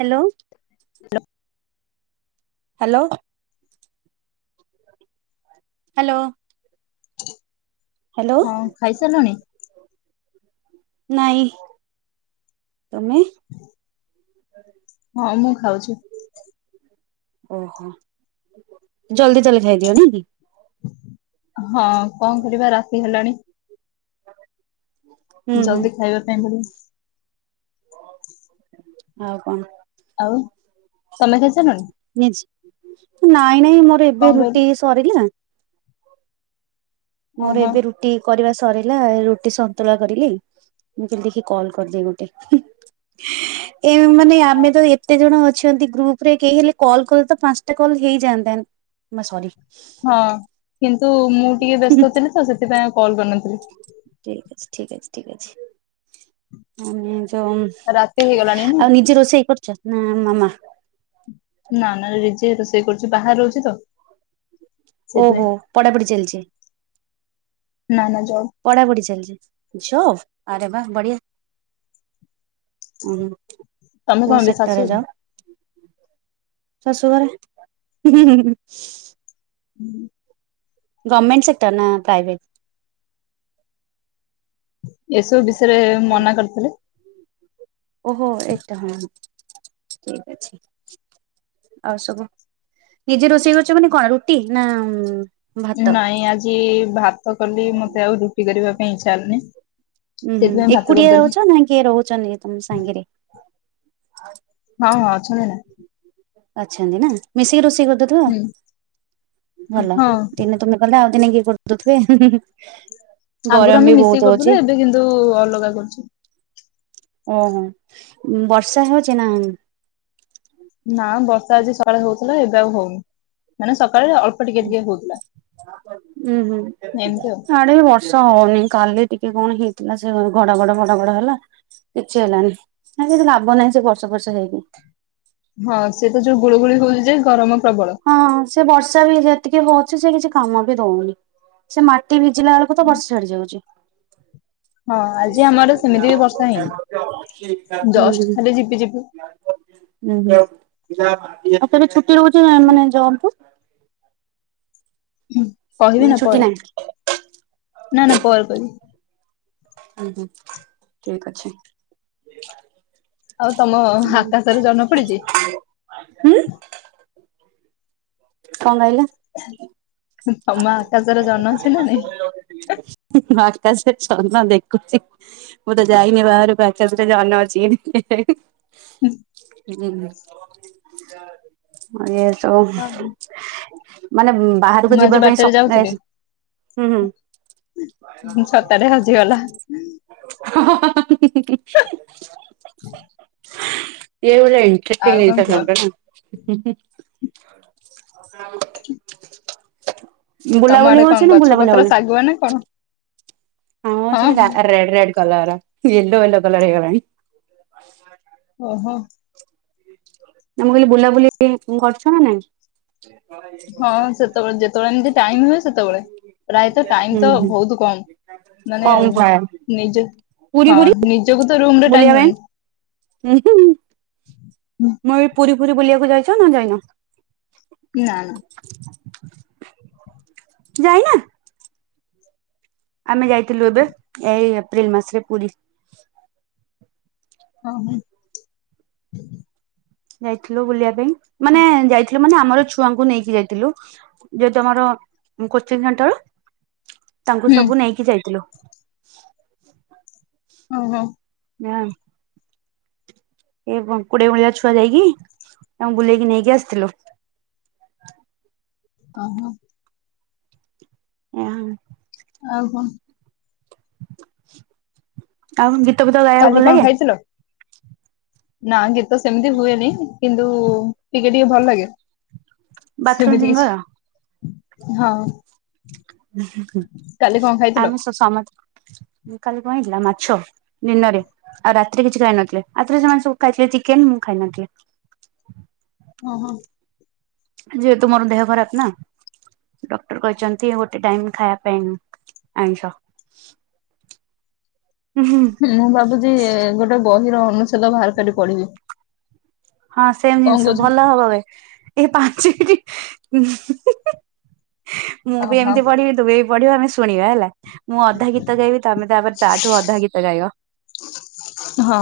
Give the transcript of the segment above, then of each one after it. Hello ହା hello hello ହଁ ଖାଇସାରିଲଣି? ନାଇଁ ତମେ? ହଁ ମୁଁ ଖାଉଛି। ଓହୋ ଜଲଦି ତାହେଲେ ଖାଇଦିଅ ନାଇକି ହଁ କଣ କରିବା ରାତି ହେଲାଣି। ହୁଁ ଜଲଦି ଖାଇବା ପାଇଁ ପଡିବ। ଆଉ କ'ଣ? ଆଉ ତମେ ଖାଇସାରିଲଣି? ଇଁସ୍ ନାଇଁ ନାଇଁ ମୋର ଏବେ କଣ କହିଲେ? ରୁଟି ସ୍ ସରିିଲା। ମୋର ଓହୋ ଏବେ ରୁ ଟି କରିବା ସରିଲା। ରୁଟି ସନ୍ତୁଳା କରିଲି। ମୁଁ କେମ ଦେଖି କଲ କରଦିଏ ଗୋଟେ ହୁଁ ହୁଁ। ହ ଏ ମାନେ ଆମେ ତ ଏତେ ଜଣ ଅଛନ୍ତି ଗ୍ରୁପ ରେ କେହି ହେଲେ କଲ କଲେ ତ ପାଞ୍ଚଟା କଲ ହେଇଯାଆନ୍ତା। ମା ସରି। ହଁ, କିନ୍ତୁ ମୁଁ ଟିକେ ବ୍ୟସ୍ତ ଥିଲି ତ ସେଥିପାଇଁ ଆଉ କଲ କରିନଥିଲି। ଠିକ ଅଛି ଠିକ ଅଛି ଠିକ ଅଛି। ଉଁ ତ, ରାତି ହେଇଗଲାଣି ନୁହେଁ? ଆଉ ନିଜେ ରୋଷେଇ କରୁଛ ନା ମାମା? ନା ନା ନିଜେ ରୋଷେଇ କରୁଛି ବାହାରେ ରହୁଛି ତ। ଓ ସେଥିପାଇଁ। ହୋ, ପଢ଼ାପଢ଼ି ଚାଲଛି? ନା ନା ଜବ୍ ପଢା ପଢି ଚାଲିଛି। ଜବ୍ ଆରେ ବା ବଢିଆ। ଉଁ ହୁଁ, ତମେ କଣ କୋଉ ଏବେ ଶାଶୁ? ସେକ୍ଟରରେ ଜବ୍? ଶାଶୁ ଘରେ। ଗମେଣ୍ଟ ସେକ୍ଟର ନା ପ୍ରାଇଭେଟ୍? ଏସବୁ ବିଷୟରେ ହେଲା ମନା କରିଥିଲେ। ଓହୋ ଏଟା ହଁ ଠିକ୍ ଅଛି। ଆଉ ସବୁ, ନିଜେ ରୋଷେଇ କରୁଛ ମାନେ କ'ଣ ରୁଟି ନା ଭାତ ନାଇଁ ଆଜି ଭାତ କଲି ମତେ ଆଉ ରୁଟି କରିବା ପାଇଁ ଇଚ୍ଛା ହେଲାନି। ଉୁଁ ହୁଁ, ସେଥିପାଇଁ ଭାତ ଏକୁଟିଆ କରିଦେଲି। ରହୁଛ ନା କିଏ ରହୁଛନ୍ତି ତମ ସାଙ୍ଗରେ? ହଁ ହଁ ଅଛନ୍ତି ନା। ଅଛନ୍ତି ନା ‌। ମିଶିକି ରୋଷେଇ ହୁଁ କରଦଉଥିବ। ଭଲ ହଁ। ଦିନେ ତମେ କଲେ ଆଉ ଦିନେ କିଏ କରଦଉଥିବେ। ହୁଁ ହୁଁ ହୁଁ। ଆଗରୁ ଆମେ ମିଶିକି କରୁଥିଲୁ। ଏବେ କିନ୍ତୁ ଅଲଗା କରୁଛୁ। ଓହୋ, ବର୍ଷା ହେଉଛି ନା? ନା ବର୍ଷା ଆଜି ସକାଳେ ହଉଥିଲା। ଏବେ ଆଉ ହଉନି ମାନେ ସକାଳେ ଅଳ୍ପ୍ ହୁଁ ଉଁ ହୁଁ। ଏମିତି ଆଉ। ଆ ଏବେ ବର୍ଷ ହଉନି। କାଲି ଟିକେ କଣ ହେଇଥିଲା ସେ ଘଡ ଘଡ ଘଡ ଘଡ ହେଲା। କିଛି ହେଲାନି। ନାଇଁ ସେ ଯୋଉ ଲାଭ ନାହିଁ ସେ ବର୍ଷ ବର୍ଷ ହେଇକି। ହଁ, ସେ ତ ଯୋଉ ଗୁଳୁଗୁଳୁ ହଉଛି ଯେ ଗରମ ପ୍ରବଳ। ହଁ ସେ ବର୍ଷା ବି ହେଇଯାଏ ଟିକେ ବସିଛି କିଛି କାମ ବି ଦଉନି। ସେ ମାଟି ଭିଜିଲା ବେଳକୁ ତ ବର୍ଷା ଛାଡି ଯାଉଛି। ହଁ ଆଜି ହୁଁ ଆମର ହୁଁ। ସେମିତି ବି ବର୍ଷା ହୁଁ ହେଇନି ହୁଁ, ଜଷ୍ଟ ଖାଲି ଝିପି ଝିପି ଆଉ କେବେ ଛୁଟି ରହୁଛି ମାନ୍ ମାନେ ଜବ୍ କୁ? ହୁଁ, କହିବି ନାଇଁ ନା ଛୁଟି ପରେ ନାହିଁ ନା ନା ପରେ କହିବି। ହୁଁ ହୁଁ ଠିକ୍ ଅଛି। ଆଉ ତମ ଆକାଶର ଜହ୍ନ ପଡିଛି ନାଇଁ। ହୁଁ, କ'ଣ କହିଲେ? ତମ ଆକାଶରେ ଜହ୍ନ ଆସିଲାଣି? ଓ୍ବାଷ୍ଟା ସେ ଜହ୍ନ ଦେଖୁଛି। ମୁଁ ତ ଯାଇନି ବାହାରକୁ ଆକାଶରେ ଜହ୍ନ ଅଛି କେମତି। ହୁଁ, ମାଣ୍ଡିଆ ଚପ୍। ମାନେ ବାହାରକୁ ଯିବା ପାଇଁ ସକ୍ ଏସ୍ ଛତା ଟା ହଜିଗଲା। ହଁ ହଁ ହଁ ହଁ ହୁଁ ହୁଁ ହୁଁ ହୁଁ। ହୁଁ ଇଏ ବେଧେ ଏନକ୍ରିପ୍ଟଟିଂ କଣ ଜିନିଷ କୁହ ଶଦ୍ଦ ଟା। ହଁ ହ [unintelligible] [inaudible] ବୁଲାବୁଲି ହଉଛି। ନା ବୁଲାବୁଲି ହଉନି? ଭଗଆ ନା କଣ [unintelligible] ହଁ red red colour, yellow yellow colour ହେଇଗଲାଣି। ଓହୋ ତମେ କହିଲି ବୁଲାବୁଲି କରୁଛ ନା ନାଇଁ? ହଁ ସେତେବେଳେ ଯେତେବେଳେ ଏମିତି ଟାଇମ ହୁଏ ସେତେବେଳେ ପ୍ରାୟତଃ ଟାଇମ ହୁଁ ତ ହୁଁ। ବହୁତ କଣ ପାଇଁ। ନିଜ ହଁ ନିଜକୁ ତ ରୁମ ର ଟାଇମ ହେଉନି। ହ [inaudible] [unintelligible] ମୁଁ ଏ ପୁରୀ ପୁରୀ ବୁଲିବାକୁ ଯାଇଛ ନା ଯାଇନ। ନା ନା। ଯାଇନା? ଆମେ ଯାଇଥିଲୁ। ଏବେ ଏଇ ଏପ୍ରିଲ ମାସରେ ପୁରୀ। ହଉ ହୋ। ଯାଇଥିଲୁ ବୁଲିବା ପାଇଁ, ମାନେ ଯାଇଥିଲୁ ମାନେ ଆମର ଛୁଆଙ୍କୁ ନେଇକି ଯାଇଥିଲୁ। ଯି ତମର କୋଚିଂ ସେଣ୍ଟର, ତାଙ୍କୁ ହୁଁ ସବୁ ନେଇକି ଯାଇଥିଲୁ। ହୁଁ ହୁଁ। ହଁ [inaudible] ଏ କୋଡିଏ ଭଳିଆ ଛୁଆ ଯାଇକି ତାଙ୍କୁ ବୁଲେଇକି ନେଇକି ଆସିଥିଲୁ। ଓହୋ। ଏହା [inaudible] ଆଉ କଣ। ଆଉ ଯେତ [unintelligible] କାଲି କଣ ଖାଇଥିଲ? ନା ଗୀତ ସେମିତି ହୁଏନି କିନ୍ତୁ ଟିକେ ଟିକେ ଭଲ ଲାଗେ। ବାଥରୁମ ସେମିତି ସିଙ୍ଗର କିଛି ହଁ। କାଲି କଣ ଖାଇଥିଲ? ଆମେ ସ ସ [unintelligible] ମ କାଲି କଣ ହେଇଥିଲା ମାଛ। ଦିନରେ ଆଉ ରାତିରେ କିଛି ଖାଇ ନଥିଲେ। ରାତିରେ ସେମାନେ ସବୁ ଖାଇଥିଲେ ଚିକେନ ମୁଁ ଖାଇ ନଥିଲି। ଓହୋ। ଯେ ତୁମର ଦେହ ଖରାପ ନା। ଡକ୍ଟର କହିଛନ୍ତି ଗୋଟେ ଟାଇମ ଖାଇବା ପାଇଁ ଆଇଁଷ। ମୁଁ ଭାବୁଛି ଗୋଟେ ବହିର ଅନୁଚ୍ଛେଦ ବାହାର କରି ପଢିବି। ହଁ ସେମ କଣ ଜିନିଷ କହୁଛ? ଭଲ ହବବେ। ଏ ପାଞ୍ଚ ମିନିଟ ମୁଁ ବି ଓହୋ ଏମିତି ପଢିବି। [unintelligible] ପଢିବ ଆମେ ଶୁଣିବା ହେଲା ମୁଁ ଅଧା ଗୀତ ଗାଇବି ତମେ ତାପରେ ତାଠୁ ଅଧା ଗୀତ ଗାଇବ। ହଁ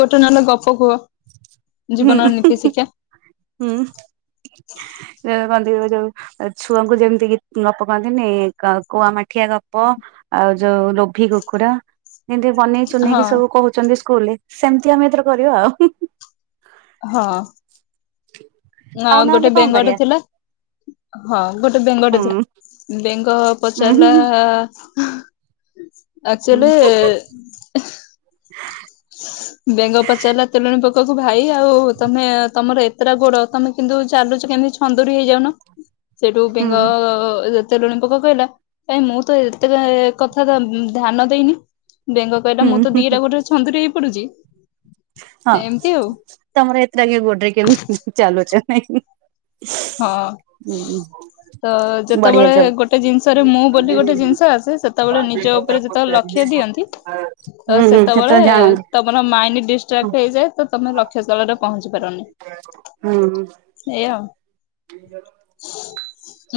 ଗୋଟେ ନହେଲେ ଗପ କୁହ, ହୁଁ ଜୀବନର ନୀତି ଶିକ୍ଷା। ହୁଁ କନ୍ତି ଯୋଉ। [unintelligible] ଛୁଆଙ୍କୁ ଯେମିତି ଗପ କହିପକାନ୍ତିନି କୁଆ ମାଠିଆ ଗପ। ଆଉ ଯୋଉ ଲୋଭି କୁକୁଡ଼ା। ଯେମିତି ବନେଇ ଚୁନେଇକି ହଁ ସବୁ କହୁଛନ୍ତି ସ୍କୁଲରେ ସେମିତି ଆମେ ଏଥର କରିବା ଆଉ। ହଁ। ଆ ଆଉ ଗୋଟେ ନହେଲେ କଣ ବେଙ୍ଗଟେ କରିବା। ଥିଲା ହଁ ଗୋଟେ ବେଙ୍ଗଟେ ହୁଁ ଥିଲା ବେଙ୍ଗ ହୁଁ ପଚାରିଲା ହୁଁ ଆକ୍ଚୁଆଲି [inaudible] ବେଙ୍ଗ ପଚାରିଲା ତେଲୁଣି ପୋକକୁ ଭାଇ ଆଉ ତମେ ତମର ଏତେଟା ଗୋଡ ତମେ କିନ୍ତୁ ଚାଲୁଛ କେମିତି। [unintelligible] ହେଇଯାଉନ ସେଇଠୁ ହୁଁ ବେଙ୍ଗ ତେଲୁଣିୀ ପୋକ କହିଲା କାଇଁ ମୁଁ ତ ଏତେ କଥା ଧ୍ୟାନ ଦେଇନି। ବେଙ୍ଗ କହିଲା ମୁଁ ତ ହୁଁ ଦିଟା ଗୋଟେ ଛନ୍ଦୁରୀ ହେଇ ପଡୁଛି। ହଁ ଏମିତି ଆଉ ତମର ଏତରେଙ୍ଗି ଗୋଡରେ କେ ଚାଲୁଛ ନାଇ। [inaudible] ହଁ ତ ବଢିଆ ଯେତେବେଳେ ଜୋ ଗୋଟେ ଜିନିଷରେ ମୁଁ ବୋଲି ଗୋଟେ ଜିନିଷ ଆସେ ସେ ସେତେବେଳେ ନିଜ ଉପରେ ଯେତେବେଳେ ଲକ୍ଷ୍ୟ ଦିଅନ୍ତି ତ ହୁଁ ହୁଁ ସେତେବେଳେ ଜାଣନ୍ତି ତ ତମର ମାଇଣ୍ଡ ହଁ ଡିଷ୍ଟ୍ରାକ୍ଟ ହେଇଯାଏ ତୁମେ ଲକ୍ଷ୍ୟସ୍ଥଳରେ ପହଞ୍ଚି ପାରନି। ହଁ। ଏଇଆଉ। [inaudible]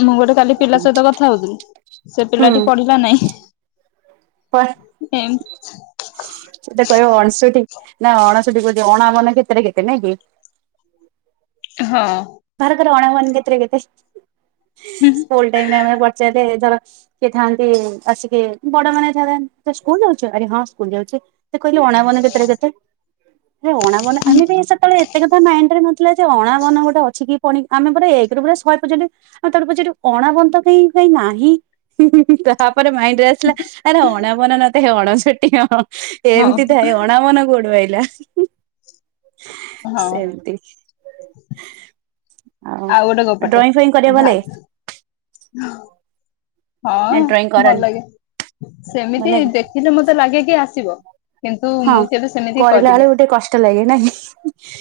ମୁଁ ଗୋଟେ କାଲି ପିଲା ସହିତ କଥା ହଉଥିଲି ସେ ପିଲାଟି ହୁଁ ପଢିଲା ନାଇଁ। ଏମ୍ ସେତେ କହିବ ଅଣଷଠି ନା ଅଣଷଠି କୋଉଚି ଅଣାବନ କେତେରେ କେତେ ନାଇଁ କି? ହଁ। ବାହାର କର ଅଣାବନ କେତେ ରେ କେତେ ସ୍କୁଲ ଟାଇମ ରେ ଆମେ ପଚାରିବା ଏ ଧର। ସିଏ ଥାନ୍ତି ଆସିକି ବଡ ମାନେ ଏଠାରେ ସ୍କୁଲ ଯାଉଛ ଆରେ ହଁ ସ୍କୁଲ ଯାଉଛି। କହିଲେ ଅଣାବନ କେତେରେ କେତେ? ହେ ଅଣାବନ ଆମେ କାଇଁ ସେତେବେଳେ ଏତେ କଥା ମାଇଣ୍ଡ ରେ ନଥିଲା ଯେ ଅଣାବନ ଗୋଟେ ଅ କିଛି କିି ପ ଆମେ ପୁରା ଏକରୁ ପୁରା ଶହେ ପର୍ଯ୍ୟନ୍ତ ଆଉ ତାପରେ ପଚାରିବୁ ଅଣବନ କାହିଁ କାଇହିଁ ନାହିଁ। ତାପରେ ମାଇଣ୍ଡ ରେ ଆସିଲା ଆରେ ଅଣାବନା ନତେ ହେ ଅଣଷଠି ଅ। ହଁ ଏମିତି ଥାଇ ଅଣା ମନ କୋଉଠୁ ଆଇଲା। ହଁ ସେମତି। ଆଉ ଡ୍ରଇଂ ଫଇଂ କରିବାକୁ ଭଲ ଲାଗେ? ହଁ। ନା ହଁ ଡ୍ରଇଂ ଭଲ କରନି ଲାଗେ, ଭଲ ସେମିତି ଲାଗେ? ଦେଖିଲେ ମତେ ଲାଗେ କି ଆସିବ। କିନ୍ତୁ ହଁ ମୁଁ କେବେ ସେମିତି କରିଲା ବେଳେ କରିନି ଗୋଟେ କଷ୍ଟ ଲାଗେ ନା କି?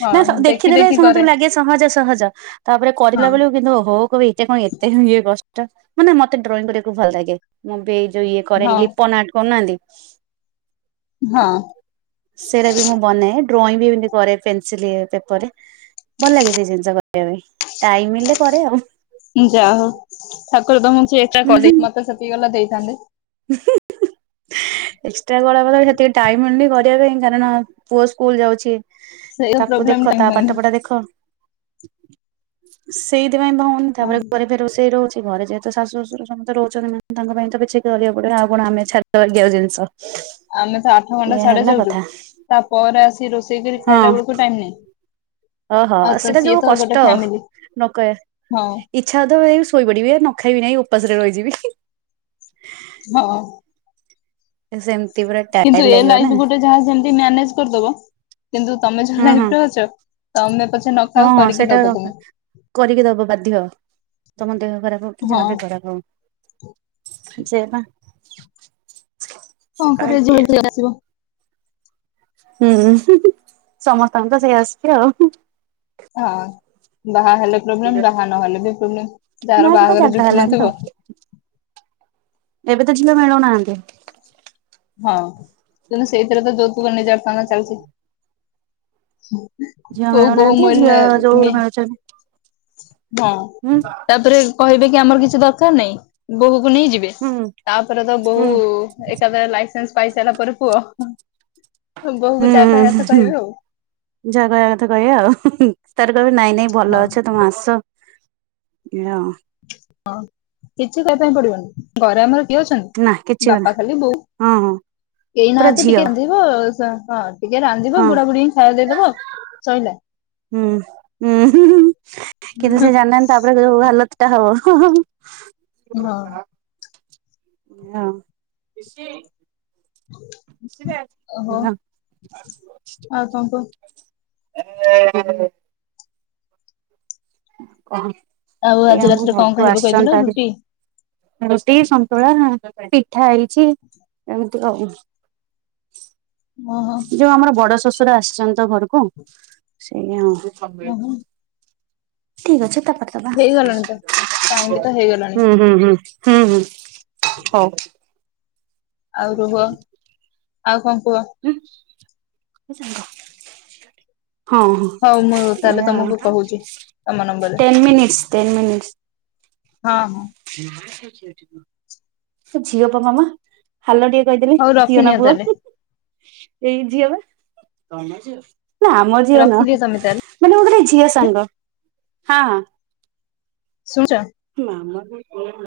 ହଁ ନା ଦେଖି ଦେଖିଦେଲେ ଦେଖି କରେ ସମସ୍ତଙ୍କୁ ଲାଗେ ସହଜ ସହଜ ତାପରେ ହଁ କରିଲା ବେଳକୁ କିନ୍ତୁ ଓଉ ଏ ଏତେ କଣ ଏତେ ଇଏ କଷ୍ଟ ମାନେ, ମତେ ଡ୍ରଇଂ କରିବାକୁ ଭଲ ଲାଗେ। ମୁଁ ବି ଏଇ ଯୋଉ ଇଏ କରେ ହଁ ଲିପନ ଆର୍ଟ କରୁନାହାନ୍ତି। ହଁ ସେଇଟା ବି ମୁଁ ବନାଏ, ଡ୍ରଇଂ ବି ଏମତି କରେ ପେନସିଲ ପେପରରେ। ଭଲ ଲାଗେ ସେଇ ଜିନିଷ କରିବା ପାଇଁ ଟାଇମ ମିଳିଲେ କରେ ଆଉ। ଯାହଉ ଠାକୁର ତମକୁ [inaudible] କଲେ, ମତେ ସେତିକି ହେଲେ ଦେଇଥାନ୍ତେ। [inaudible] ଏକ୍ସଟ୍ରା ଗଲେ ସେତିକି ଟାଇମ ମିଲୁନି କରିବା ପାଇଁ, କାରଣ ପୁଅ ସ୍କୁଲ ଯାଉଛି। ସେଇ ତାକୁ ଦେଖ, ପ୍ରୋବ୍ଲେମ ଟା ତା ପାଠ ହଉନି। ପଢା ଦେଖ। ସେଇଥିପାଇଁ ହଉନି ତାପରେ ହଁ ଘରେ ବି ରୋଷେଇ ରହୁଛି ଘରେ ଯେ ତ ଶାଶୁ ଶ୍ୱଶୁର ସମସ୍ତେ ରହୁଛନ୍ତି, ତାଙ୍କ ପାଇଁ ତ କିଛି କରିବାକୁ ପଡିବନା ଆଉ କଣ ଆମେ ଛାଡ଼ିଦବା କି ଜିନିଷ। ଆମେ ତ ଆଠ ଘଣ୍ଟା ଏଇଆ ସାଡେ ହେଲା ଯାଉଛୁ କଥା ତା ପରେ ଆସିିକି ରୋଷେଇ କରି ଖାଇଲା ବେଳକୁ ଟାଇମ ନାହିଁ। ଅ ହ ଆଉ ତ ସେଇଟା ସିଏ ଯୋଉ ତ ଗୋଟେ କଷ୍ଟ ଫ୍ୟାମିଲି ନକହ ହଁ ଇଚ୍ଛା ହଉଥିବ ତ ଶୋଇ ପଡିବି ନଖାଇବି ନାହିଁ ଉପାସରେ ରହିଯିବି। ହଁ। ସେମିତି ପୁରା କିନ୍ତୁ ଟାୟାର୍ଡ ଏ ଲାଗିବ ନା। ଲାଇଫ ଗୋଟେ ଯାହା ଯେମତି ମ୍ୟାନେଜ୍ କରିଦବ। କିନ୍ତୁ ତମେ ଯୋଉ ହଁ ହଁ ଲାଇଫରେ ଅଛ, ତମେ ପଛେ ହଁ ନଖାଅ ହଁ କରିକି ସେଇଟା ଦବ ତମେ। କରିକି ଦବ ବାଧ୍ୟ ତମ ଦେହ ଖରାପ ହଉ କି ହଁ ଯାହାବି ଖରାପ ହଉ। ସେୟା ପା। କଣ କରାଯିବ [inaudible] ଆସିବ। ହୁଁ ସମସ୍ତଙ୍କ ତ ସେଇ ଆସକି ଆଉ। ହଁ ବାହା ହେଲେ ପ୍ରୋବ୍ଲେମ, ବାହା ନହେଲେ ବି ପ୍ରୋବ୍ଲେମ, ଯାହାର ନା ସେଟା ବାହାଘର ଜାଗା ଜୁଟୁ ହେଲାନି ତ ନଥିବ ଏବେ ତ ଝିଅ ମିଳୁନାହାନ୍ତି। ହଁ କିନ୍ତୁ ସେଇଥିରେ ତ ଯୌତୁକ ନିର୍ଯ୍ୟାତନା ଚାଲିଛି। ଝିଅ ମୋ ବୋହୁ ମିଳୁନାହାନ୍ତି ମନ ଝିଅ ଯୋଉ ମି ମିଳୁଛନ୍ତି ହୁଁ ଧା-ତାପରେ କହିବେ କି ଆମର କିଛି ଦରକାର ନାହିଁ। ବୋହୂକୁ ନେଇ ଯିବେ, ହୁଁ ତାପରେ ତ ହୁଁ ବୋହୁ ଏକାଥରେ ଲାଇ ସେନ୍ସ ପାଇସାରିଲା ପରେ ପୁଅ ବୋହୁକୁ ହୁଁ ଯାହା ତାହା ଆଛା ହୁଁ କହିବେ ଆଉ ଯାହା କହିବା କଥା କହିବେ ଆଉ, ତାର କହିବେ ନାଇଁ ନାଇଁ ଭଲ ହଁ ଅଛ, ତୋମେ ଆସ। ନା। ହଁ କିଛି କରିବା ପାଇଁ ପଡିବନି, ଘରେ ଆମର କିଏ ନା କିଛି ଅଛନ୍ତି ହବନି ବାପା ଖାଲି ବୋଉ, ହଁ ହଁ କେହି ପୁରା ନାହାନ୍ତି ଝିଅ ଟିକେ ରାନ୍ଧିବ ଏଇ ସେ ହଁ। ଟିକେ ରାନ୍ଧିବ, ହଁ ବୁଢା ବୁଢୀଙ୍କି ଖାଇବାକୁ ଦେଇଦବ ସଇଲା। ହୁଁ, ହୁଁ କିନ୍ତୁ ସେ ଜାଣିନାହାନ୍ତି ତାପରେ ଯୋଉ ହାଲତ ଟା ହବ। ହଁ। ହଁ। ଓହୋ ନୋ ଆଉ କଣ କୁହ? [inaudible] କହ ଆଉ ଏଇ ଆଜି ଆମ ରାତିରେ କଣ ଘରକୁ ଖାଇବ କହିଥିଲ ଆସିଛନ୍ତି ତ ଆଜି ରୁଟି ରୁଟି, ସନ୍ତୁଳା, ପିଠା ହେଇଛି, ଏମିତି ଆଉ। ଓହୋ ଯୋଉ ଆମର ବଡ ଶଶୁର ଆସିଛନ୍ତି ଘରକୁ ସେଇଆ। ଓହୋ ଠିକ ଅଛି ତାପରେଦବା, ହେଇଗଲାଣି ତ। ଟାଇମ ବି ତ ହେଇଗଲାଣି ହୁଁ, ହୁଁ, ହୁଁ। ହୁଁ, ହୁଁ ହଉ। ଆଉ କଣ କୁହ, ଆଉ କଣ କୁହ? ଉଁ, ମୋ ସାଙ୍ଗ। ହଁ ହଁ ହଉ ମୁଁ ତାହେଲେ ତମକୁ ଏଇଆ, କହୁଛି ତମ ନମ୍ବରରେ ଟେନ୍ ମିନିଟ୍ସ ଟେନ୍ ମିନିଟ୍ସ। ହଁ, ହଁ। ସେ ଝିଅ ପା ମମା। ହାଲ ଟିକେ କହିଦେଲି ହଉ ଝିଅ ନା ରଖିନିଅ ପୁଅ। ତାହେଲେ ଏଇ ଝିଅ ବା ନା ଆମ ଝିଅ ନୁହଁ। ରଖିଦିଅ ତମେ ତାହେଲେ ମାନେ ଗୋଟେ ଝିଅ ସାଙ୍ଗ ହଁ, ହଁ। ଶୁଣୁଚ। ମାମା ବି [inaudible]